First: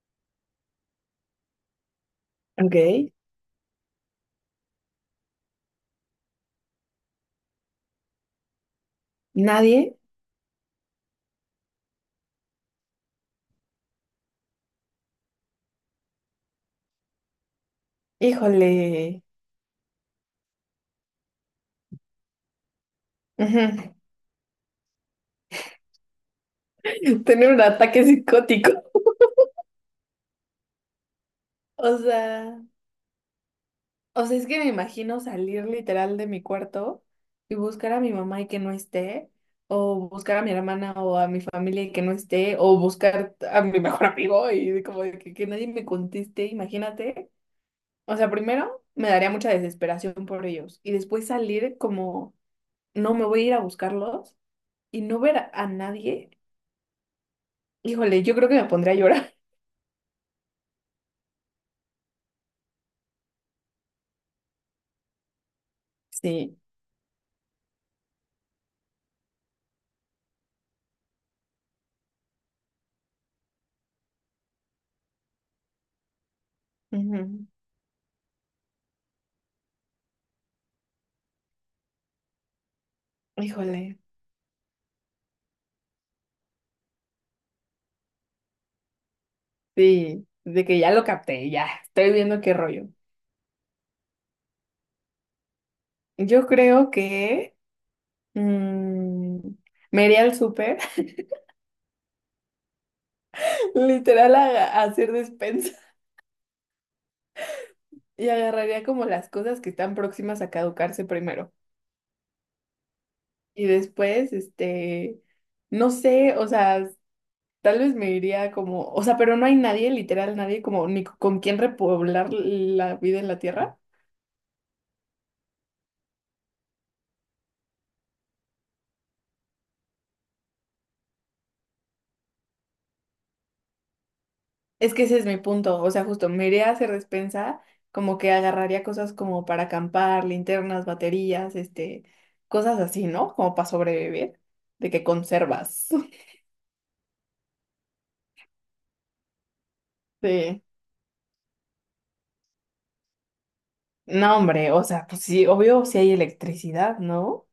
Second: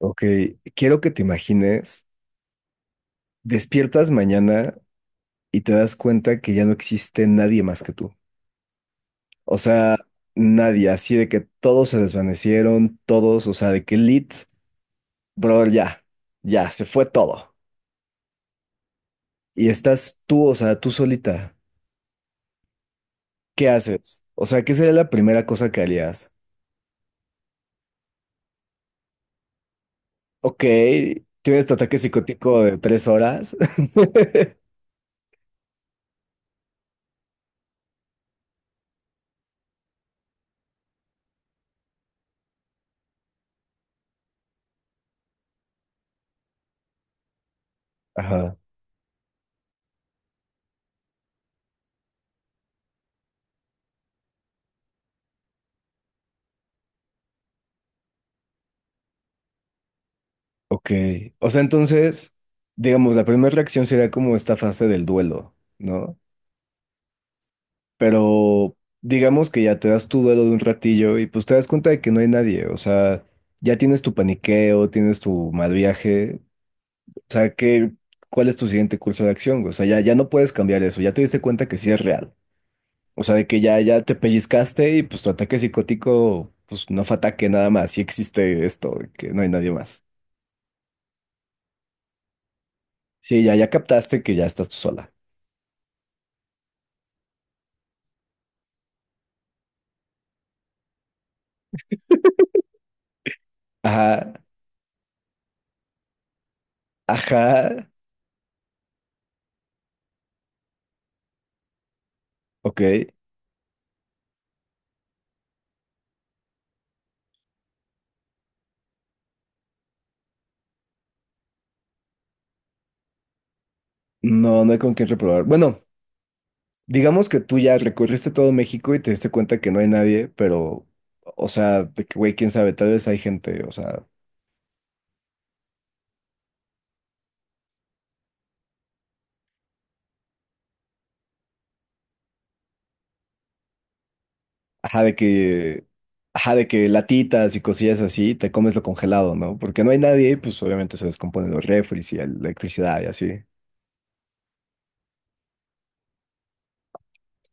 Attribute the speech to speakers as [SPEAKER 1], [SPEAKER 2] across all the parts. [SPEAKER 1] Ok, quiero que te imagines,
[SPEAKER 2] Ok,
[SPEAKER 1] despiertas mañana y te das cuenta que ya no existe nadie más que tú. O sea,
[SPEAKER 2] nadie,
[SPEAKER 1] nadie, así de que todos se desvanecieron, todos, brother, ya, ya, se fue todo.
[SPEAKER 2] híjole,
[SPEAKER 1] Y estás tú, o sea, tú solita. ¿Qué
[SPEAKER 2] ujú,
[SPEAKER 1] haces? O sea, ¿qué sería la primera cosa que harías?
[SPEAKER 2] tener un ataque psicótico.
[SPEAKER 1] Ok, tienes tu
[SPEAKER 2] O
[SPEAKER 1] ataque
[SPEAKER 2] sea,
[SPEAKER 1] psicótico de 3 horas.
[SPEAKER 2] es que me imagino salir literal de mi cuarto y buscar a mi mamá y que no esté, o buscar a mi hermana o a mi familia y que no esté, o buscar a mi mejor amigo y de como de que nadie me conteste, imagínate. O sea,
[SPEAKER 1] Ajá.
[SPEAKER 2] primero me daría mucha desesperación por ellos y después salir como, no, me voy a ir a buscarlos y no ver a nadie. Híjole, yo creo que me pondría a llorar.
[SPEAKER 1] Ok. O sea, entonces, digamos, la primera reacción sería como esta fase del duelo, ¿no?
[SPEAKER 2] Sí,
[SPEAKER 1] Pero digamos que ya te das tu duelo de un ratillo y pues te das cuenta de que no hay nadie. O sea, ya tienes tu paniqueo, tienes tu mal viaje. O
[SPEAKER 2] ujú.
[SPEAKER 1] sea, ¿qué, cuál es tu siguiente curso de acción, güey? O sea, ya, ya no puedes cambiar eso. Ya te diste cuenta que sí es real. O sea, de que ya,
[SPEAKER 2] Híjole,
[SPEAKER 1] ya te pellizcaste y pues tu ataque psicótico, pues no fue ataque nada más. Sí existe esto, que no hay nadie más.
[SPEAKER 2] sí, de que ya lo capté, ya, estoy viendo qué rollo.
[SPEAKER 1] Sí, ya, ya captaste que ya estás tú sola.
[SPEAKER 2] Yo creo que mm, me iría al súper,
[SPEAKER 1] Ajá.
[SPEAKER 2] literal, a hacer despensa,
[SPEAKER 1] Ajá,
[SPEAKER 2] y agarraría como las cosas que están próximas a caducarse primero.
[SPEAKER 1] ok.
[SPEAKER 2] Y después, este, no sé, o sea, tal vez me iría como, o sea, pero no hay nadie, literal, nadie como ni con quien repoblar la vida en la tierra.
[SPEAKER 1] No, no hay con quién reprobar. Bueno, digamos que tú ya recorriste todo México y te diste cuenta que no hay nadie, pero, o sea, de que, güey, quién sabe, tal vez hay gente, o sea,
[SPEAKER 2] Es que ese es mi punto, o sea, justo me iría a hacer despensa, como que agarraría cosas como para acampar, linternas, baterías, este, cosas así, ¿no? Como para sobrevivir, de
[SPEAKER 1] ajá,
[SPEAKER 2] que
[SPEAKER 1] de que,
[SPEAKER 2] conservas.
[SPEAKER 1] ajá, de que latitas y cosillas así, te comes lo congelado, ¿no? Porque no hay nadie, pues
[SPEAKER 2] Sí.
[SPEAKER 1] obviamente se descomponen los refris y la electricidad y así.
[SPEAKER 2] No, hombre, o sea, pues sí, obvio si hay electricidad, ¿no?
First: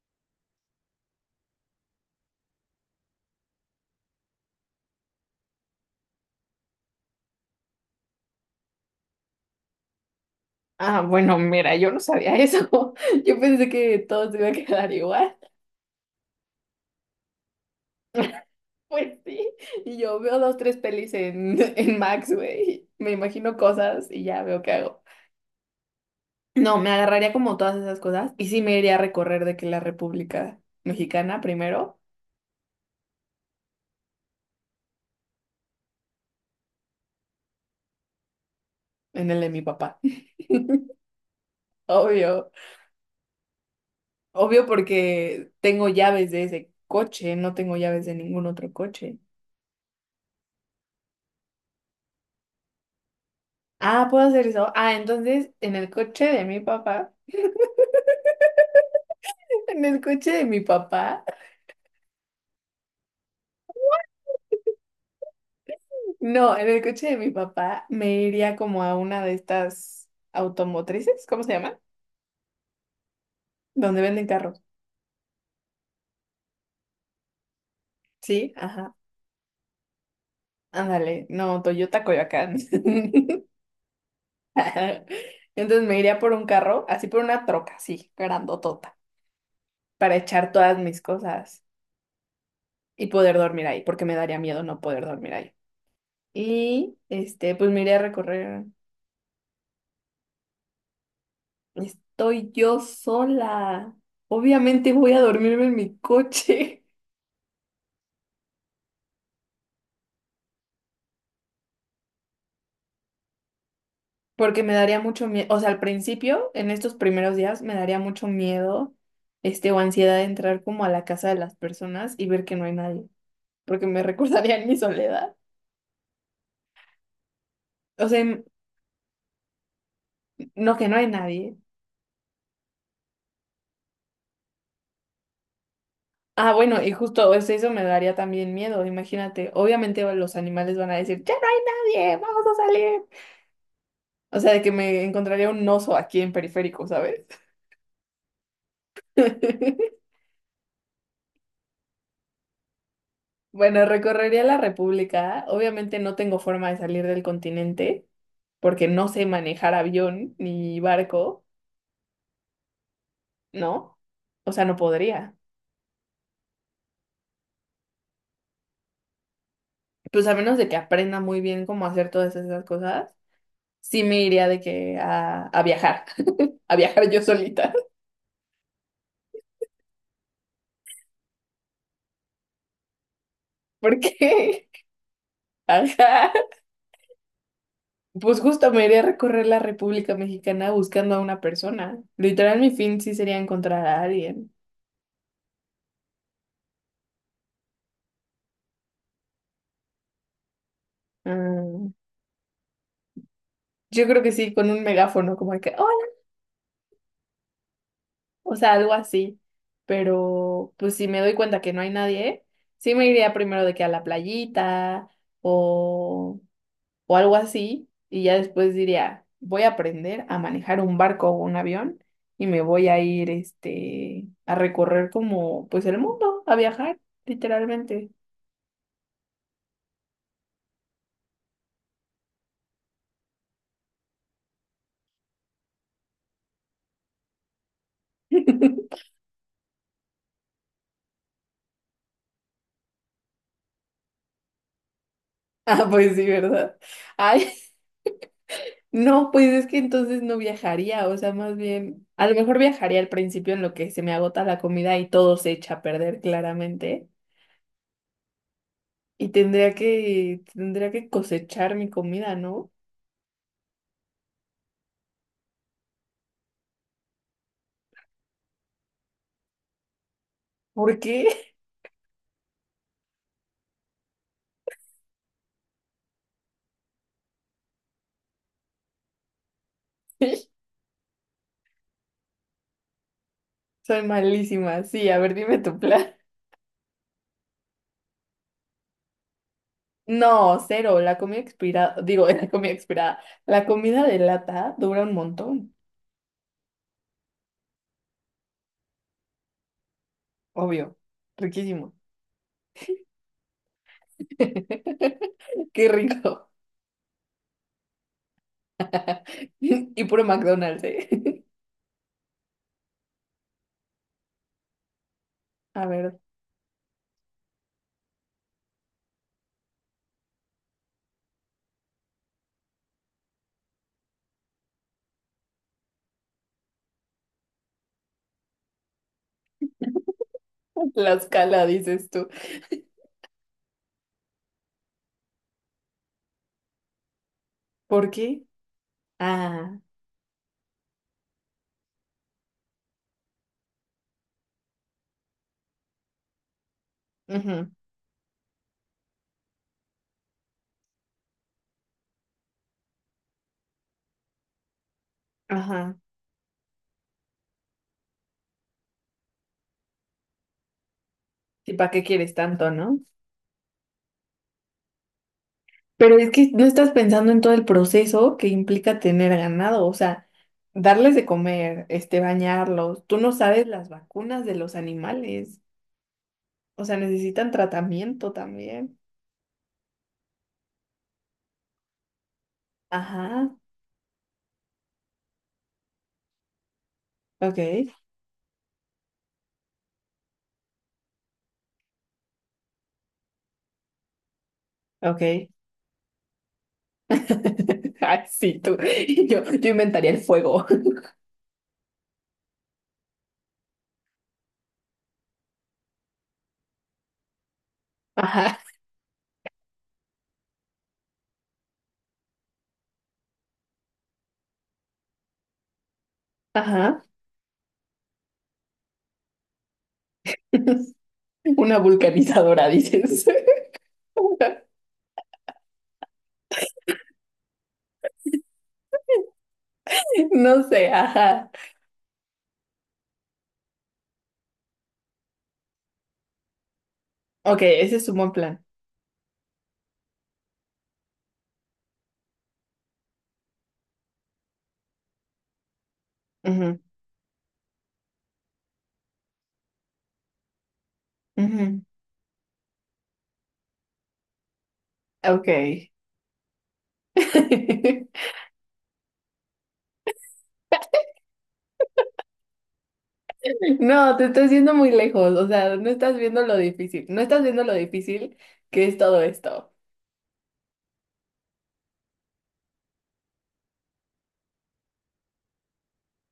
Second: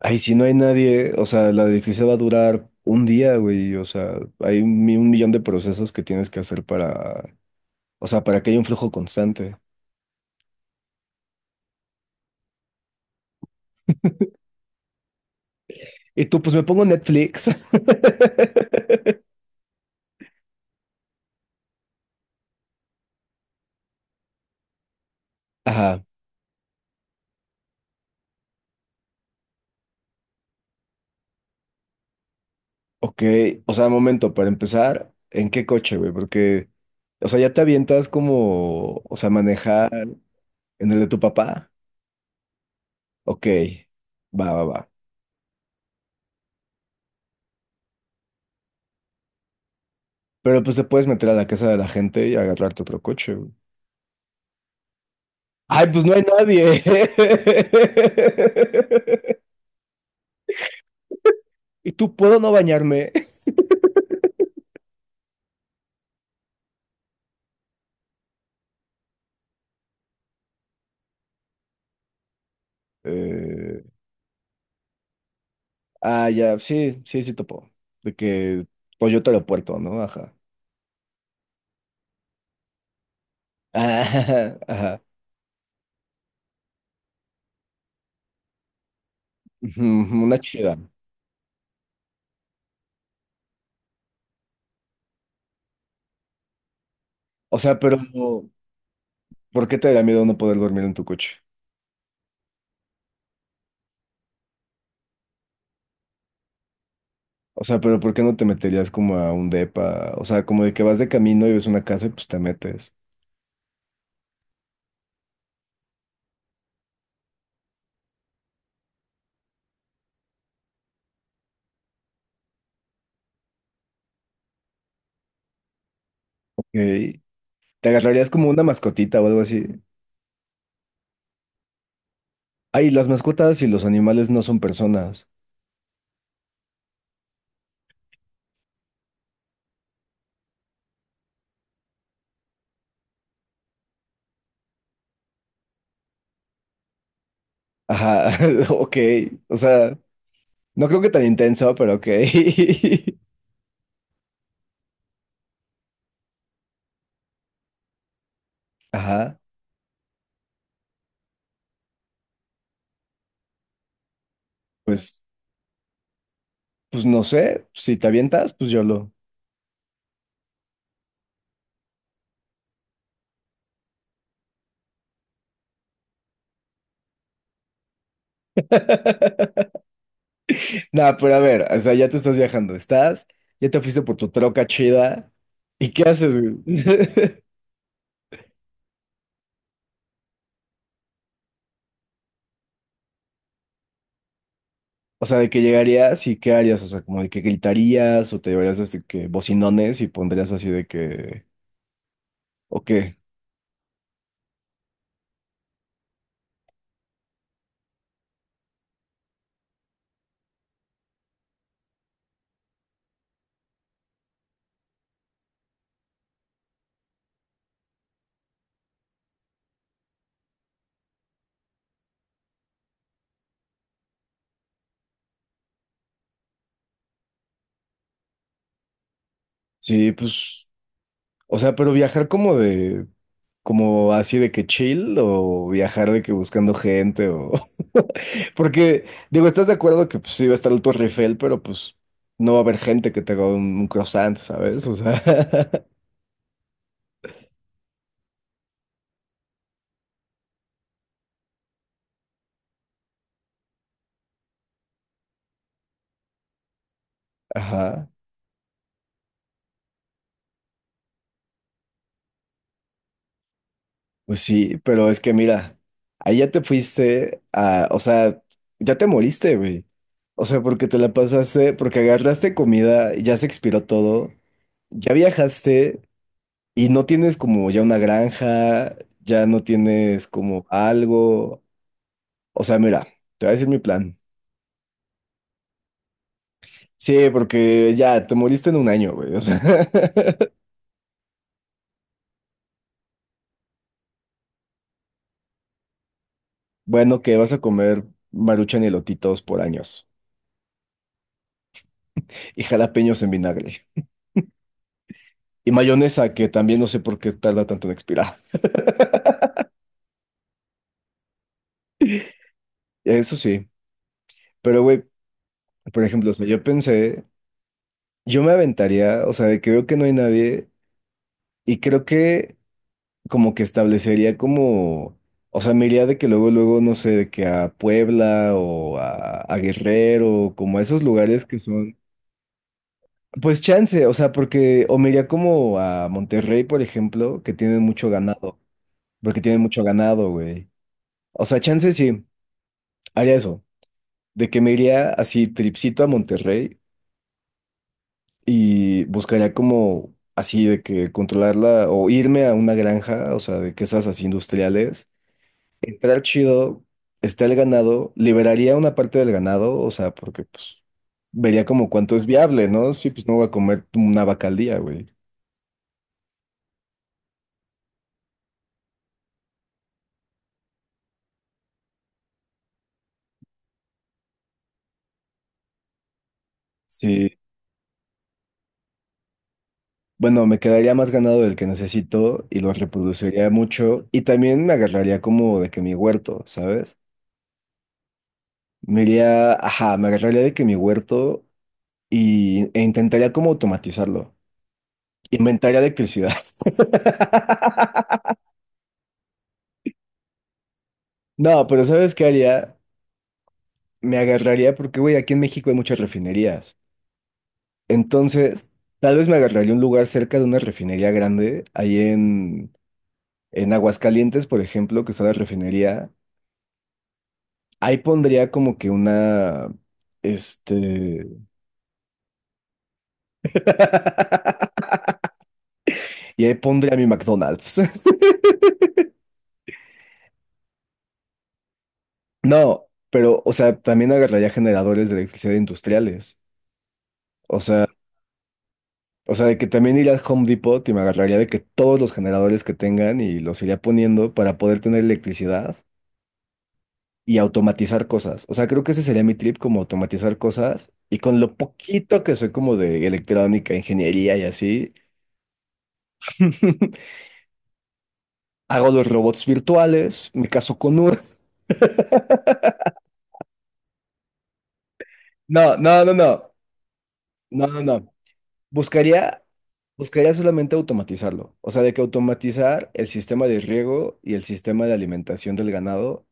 [SPEAKER 1] Ay, si no hay nadie, o sea, la electricidad va a durar un día, güey, o sea, hay 1 millón de procesos que tienes que hacer para, o sea, para que haya un flujo constante.
[SPEAKER 2] Ah, bueno, mira, yo no sabía eso. Yo pensé que todo se iba a quedar igual.
[SPEAKER 1] Y tú, pues me pongo Netflix.
[SPEAKER 2] Pues sí, y yo veo dos, tres pelis en, en Max, güey. Me imagino cosas y ya veo qué hago.
[SPEAKER 1] Ajá,
[SPEAKER 2] No, me agarraría como todas esas cosas y sí me iría a recorrer de que la República Mexicana primero,
[SPEAKER 1] ok. O sea, momento, para empezar, ¿en qué coche, güey? Porque, o sea, ya te avientas como, o sea,
[SPEAKER 2] en el de mi
[SPEAKER 1] manejar
[SPEAKER 2] papá.
[SPEAKER 1] en el de tu papá.
[SPEAKER 2] Obvio,
[SPEAKER 1] Ok, va, va,
[SPEAKER 2] obvio
[SPEAKER 1] va.
[SPEAKER 2] porque tengo llaves de ese coche, no tengo llaves de ningún otro coche.
[SPEAKER 1] Pero pues te puedes meter a la casa de la gente y agarrarte otro coche, güey.
[SPEAKER 2] Ah, ¿puedo hacer eso? Ah, entonces en
[SPEAKER 1] Ay,
[SPEAKER 2] el
[SPEAKER 1] pues no hay
[SPEAKER 2] coche de mi
[SPEAKER 1] nadie.
[SPEAKER 2] papá, en el coche de mi papá,
[SPEAKER 1] ¿Y tú puedo no bañarme?
[SPEAKER 2] no, en el coche de mi papá me iría como a una de estas automotrices, ¿cómo se llaman?
[SPEAKER 1] Eh,
[SPEAKER 2] Donde venden carros.
[SPEAKER 1] ah, ya, sí, sí, sí topo. De
[SPEAKER 2] Sí,
[SPEAKER 1] que
[SPEAKER 2] ajá.
[SPEAKER 1] Toyota Aeropuerto, ¿no? Ajá.
[SPEAKER 2] Ándale, no, Toyota Coyoacán.
[SPEAKER 1] Ajá, ajá.
[SPEAKER 2] Entonces me iría por un carro, así por una troca, así, grandotota,
[SPEAKER 1] Ujú,
[SPEAKER 2] para
[SPEAKER 1] una
[SPEAKER 2] echar
[SPEAKER 1] chida.
[SPEAKER 2] todas mis cosas y poder dormir ahí, porque me daría miedo no poder dormir ahí. Y este,
[SPEAKER 1] O
[SPEAKER 2] pues
[SPEAKER 1] sea,
[SPEAKER 2] me
[SPEAKER 1] pero
[SPEAKER 2] iría a recorrer.
[SPEAKER 1] ¿por qué te daría miedo no poder dormir en tu coche?
[SPEAKER 2] Estoy yo sola. Obviamente voy a dormirme en mi coche,
[SPEAKER 1] O sea, pero ¿por qué no te meterías como a un depa? O sea, como de que vas de camino y ves una casa y pues te metes.
[SPEAKER 2] porque me daría mucho miedo. O sea, al principio, en estos primeros días, me daría mucho miedo, este, o ansiedad de entrar como a la casa de las personas y ver que no hay nadie, porque me recordaría en mi soledad.
[SPEAKER 1] Ok. ¿Te
[SPEAKER 2] O sea,
[SPEAKER 1] agarrarías como una mascotita o algo así?
[SPEAKER 2] no, que no hay nadie.
[SPEAKER 1] Ay, las mascotas y los animales no son personas.
[SPEAKER 2] Ah, bueno, y justo eso, eso me daría también miedo, imagínate. Obviamente los animales van a decir, ya no hay nadie, vamos a salir. O sea, de que me encontraría un oso aquí en periférico, ¿sabes?
[SPEAKER 1] Ajá, ok. O sea, no creo que tan intenso, pero ok.
[SPEAKER 2] Bueno, recorrería la República. Obviamente no tengo forma de salir del continente porque no sé
[SPEAKER 1] Ajá.
[SPEAKER 2] manejar avión ni barco, ¿no? O sea, no
[SPEAKER 1] Pues,
[SPEAKER 2] podría.
[SPEAKER 1] pues no sé. Si te avientas, pues yo lo.
[SPEAKER 2] Pues a menos de que aprenda muy bien cómo hacer todas esas cosas, sí me iría de que a viajar, a viajar yo solita.
[SPEAKER 1] Nah, pero a ver, o sea, ya te estás viajando, estás, ya te fuiste por tu troca
[SPEAKER 2] Porque,
[SPEAKER 1] chida, ¿y qué
[SPEAKER 2] ajá,
[SPEAKER 1] haces, güey?
[SPEAKER 2] pues justo me iría a recorrer la República Mexicana buscando a una persona. Literal, mi fin sí sería encontrar a alguien.
[SPEAKER 1] O sea, de que llegarías y qué harías, o sea, como de que gritarías o te llevarías este que bocinones y pondrías así de que,
[SPEAKER 2] Mm,
[SPEAKER 1] o qué,
[SPEAKER 2] yo creo que sí, con un megáfono, como de que, hola, o sea, algo así. Pero, pues si me doy cuenta que no hay nadie, sí me iría primero de que a la playita o... o algo así, y ya después diría, voy a aprender a manejar un barco o un avión y me voy a ir este a recorrer como pues el mundo, a viajar, literalmente.
[SPEAKER 1] sí, pues, o sea, pero viajar como de, como así de que chill o viajar de que buscando gente o, porque, digo, estás de acuerdo que pues sí va a estar el Torre Eiffel, pero pues no va a haber gente que te haga un croissant, ¿sabes? O sea,
[SPEAKER 2] Ah, pues sí, ¿verdad? Ay, no, pues es que entonces no viajaría, o sea, más bien, a lo mejor viajaría al principio en lo que se me agota la comida y todo se echa a perder claramente,
[SPEAKER 1] ajá.
[SPEAKER 2] y tendría que cosechar mi comida, ¿no?
[SPEAKER 1] Pues sí, pero es que mira, ahí ya te fuiste a, o sea, ya te moriste, güey. O sea, porque te
[SPEAKER 2] ¿Por
[SPEAKER 1] la
[SPEAKER 2] qué?
[SPEAKER 1] pasaste, porque agarraste comida, ya se expiró todo, ya viajaste y no tienes como ya una granja, ya no tienes como algo. O sea, mira, te voy a decir mi
[SPEAKER 2] Soy
[SPEAKER 1] plan.
[SPEAKER 2] malísima. Sí, a ver, dime tu plan.
[SPEAKER 1] Sí, porque ya te moriste en un año, güey. O sea,
[SPEAKER 2] No, cero. La comida expirada, digo, la comida expirada. La comida de lata dura un montón,
[SPEAKER 1] bueno, que vas a comer maruchan y elotitos por años
[SPEAKER 2] obvio. Riquísimo.
[SPEAKER 1] y jalapeños en vinagre. Y
[SPEAKER 2] Qué
[SPEAKER 1] mayonesa,
[SPEAKER 2] rico.
[SPEAKER 1] que también no sé por qué tarda tanto en expirar.
[SPEAKER 2] Y puro McDonald's, ¿eh?
[SPEAKER 1] Eso sí. Pero, güey,
[SPEAKER 2] A
[SPEAKER 1] por
[SPEAKER 2] ver,
[SPEAKER 1] ejemplo, o sea, yo pensé, yo me aventaría, o sea, de que veo que no hay nadie, y creo que como que establecería como, o sea, me iría de que luego, luego, no sé, de que a Puebla o a Guerrero, como a esos lugares que
[SPEAKER 2] Tlaxcala,
[SPEAKER 1] son,
[SPEAKER 2] dices tú.
[SPEAKER 1] pues chance, o sea, porque, o me iría como a Monterrey, por ejemplo, que tienen mucho
[SPEAKER 2] ¿Por qué?
[SPEAKER 1] ganado, porque tienen
[SPEAKER 2] Ah,
[SPEAKER 1] mucho ganado, güey. O sea, chance sí, haría eso. De que me iría así tripsito a Monterrey
[SPEAKER 2] ujú,
[SPEAKER 1] y buscaría como así de que controlarla o irme a una granja, o sea, de que esas así industriales,
[SPEAKER 2] ajá.
[SPEAKER 1] entrar chido, está el ganado, liberaría una parte del ganado, o sea, porque pues vería
[SPEAKER 2] ¿Y
[SPEAKER 1] como
[SPEAKER 2] para qué
[SPEAKER 1] cuánto es
[SPEAKER 2] quieres
[SPEAKER 1] viable,
[SPEAKER 2] tanto,
[SPEAKER 1] ¿no?
[SPEAKER 2] no?
[SPEAKER 1] Sí, pues no voy a comer una vaca al día, güey.
[SPEAKER 2] Pero es que no estás pensando en todo el proceso que implica tener ganado, o sea, darles de comer, este, bañarlos. Tú no sabes las vacunas de los animales, o sea,
[SPEAKER 1] Sí.
[SPEAKER 2] necesitan tratamiento también.
[SPEAKER 1] Bueno, me quedaría más ganado del que necesito y lo reproduciría
[SPEAKER 2] Ajá,
[SPEAKER 1] mucho y también me agarraría como de que mi huerto, ¿sabes?
[SPEAKER 2] ok,
[SPEAKER 1] Me iría, ajá, me agarraría de que mi huerto y, e intentaría como automatizarlo.
[SPEAKER 2] ok.
[SPEAKER 1] Inventaría electricidad.
[SPEAKER 2] Ay, sí, tú. Yo inventaría el fuego.
[SPEAKER 1] No, pero ¿sabes qué haría? Me agarraría porque, güey, aquí en México hay muchas refinerías.
[SPEAKER 2] Ajá,
[SPEAKER 1] Entonces, tal vez me agarraría un lugar cerca de una refinería grande, ahí en Aguascalientes, por ejemplo, que está la refinería.
[SPEAKER 2] ajá.
[SPEAKER 1] Ahí pondría como que una, este,
[SPEAKER 2] Una vulcanizadora, dices.
[SPEAKER 1] y ahí pondría mi McDonald's.
[SPEAKER 2] No sé, ajá.
[SPEAKER 1] No, pero, o sea, también agarraría generadores de electricidad industriales. O
[SPEAKER 2] Ok,
[SPEAKER 1] sea...
[SPEAKER 2] ese es un buen plan.
[SPEAKER 1] O sea, de que también iría al Home Depot y me agarraría de que todos los generadores que tengan y los iría poniendo para poder tener electricidad
[SPEAKER 2] Ujú,
[SPEAKER 1] y automatizar cosas. O sea, creo que ese sería mi trip, como automatizar cosas. Y con lo
[SPEAKER 2] ujú.
[SPEAKER 1] poquito que soy como de electrónica, ingeniería y así,
[SPEAKER 2] Ok.
[SPEAKER 1] hago los robots virtuales, me caso con uno.
[SPEAKER 2] No, te estás yendo muy lejos, o
[SPEAKER 1] No,
[SPEAKER 2] sea, no
[SPEAKER 1] no, no,
[SPEAKER 2] estás viendo
[SPEAKER 1] no.
[SPEAKER 2] lo difícil, no estás viendo
[SPEAKER 1] No,
[SPEAKER 2] lo
[SPEAKER 1] no, no.
[SPEAKER 2] difícil que es todo
[SPEAKER 1] Buscaría,
[SPEAKER 2] esto.
[SPEAKER 1] buscaría solamente automatizarlo. O sea, de que automatizar el sistema de riego y el sistema de alimentación del ganado.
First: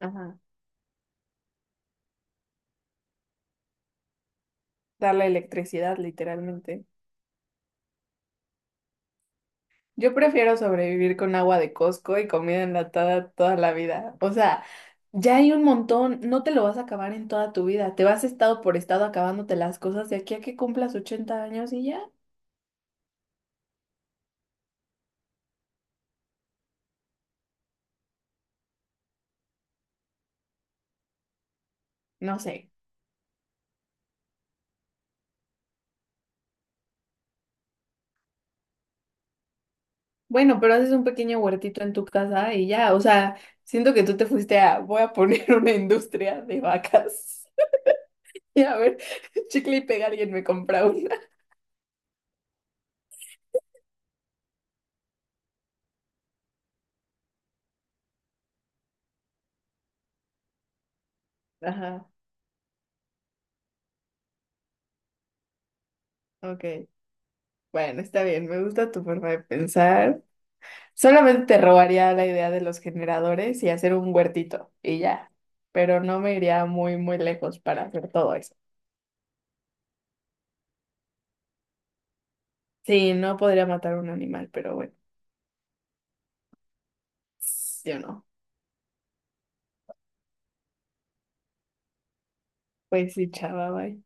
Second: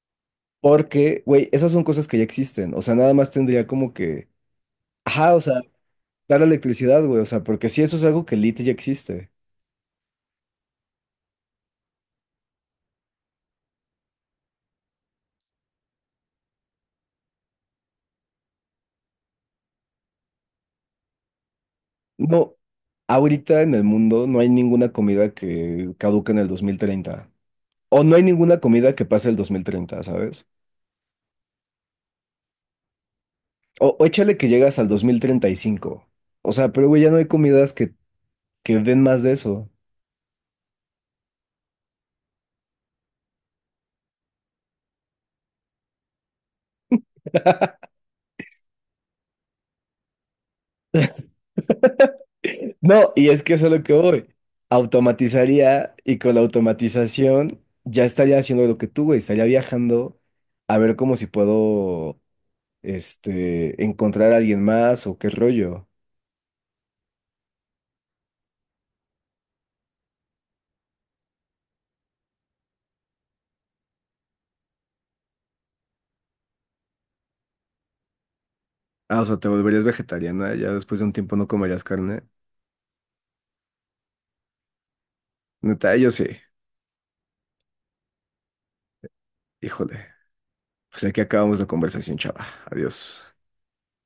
[SPEAKER 2] Ajá.
[SPEAKER 1] Porque, güey, esas son cosas que ya existen. O sea, nada más tendría como que.
[SPEAKER 2] Darle
[SPEAKER 1] Ajá, o sea,
[SPEAKER 2] electricidad,
[SPEAKER 1] dar
[SPEAKER 2] literalmente.
[SPEAKER 1] electricidad, güey. O sea, porque si eso es algo que lit ya existe.
[SPEAKER 2] Yo prefiero sobrevivir con agua de Costco y comida enlatada toda la vida. O sea, ya hay un montón, no te lo vas a acabar en toda tu vida. Te vas estado por estado acabándote las cosas de aquí a que cumplas 80 años y ya,
[SPEAKER 1] No, ahorita en el mundo no hay ninguna comida que caduque en el 2030. O no hay ninguna comida que pase el 2030, ¿sabes?
[SPEAKER 2] no sé.
[SPEAKER 1] O échale que llegas al 2035. O sea, pero güey, ya no hay comidas que den más de eso.
[SPEAKER 2] Bueno, pero haces un pequeño huertito en tu casa y ya, o sea, siento que tú te fuiste a, voy a poner una industria de vacas. Y a ver, chicle y pega, alguien me compra una.
[SPEAKER 1] No, y es que eso es lo que voy. Automatizaría y con la automatización ya estaría haciendo lo que tú, güey. Estaría viajando a ver cómo si
[SPEAKER 2] Ajá,
[SPEAKER 1] puedo, este, encontrar a alguien más o qué rollo.
[SPEAKER 2] ok. Bueno, está bien, me gusta tu forma de pensar. Solamente te robaría la idea de los generadores y hacer un huertito y ya, pero no me iría muy, muy lejos para hacer todo eso.
[SPEAKER 1] Ah, o sea, te volverías vegetariana, ya después de un tiempo no comerías carne.
[SPEAKER 2] Sí, no podría matar a un animal, pero bueno,
[SPEAKER 1] Neta, yo sí.
[SPEAKER 2] yo no.
[SPEAKER 1] Híjole. Pues aquí acabamos la conversación, chava.
[SPEAKER 2] Pues
[SPEAKER 1] Adiós.
[SPEAKER 2] sí, chava, bye.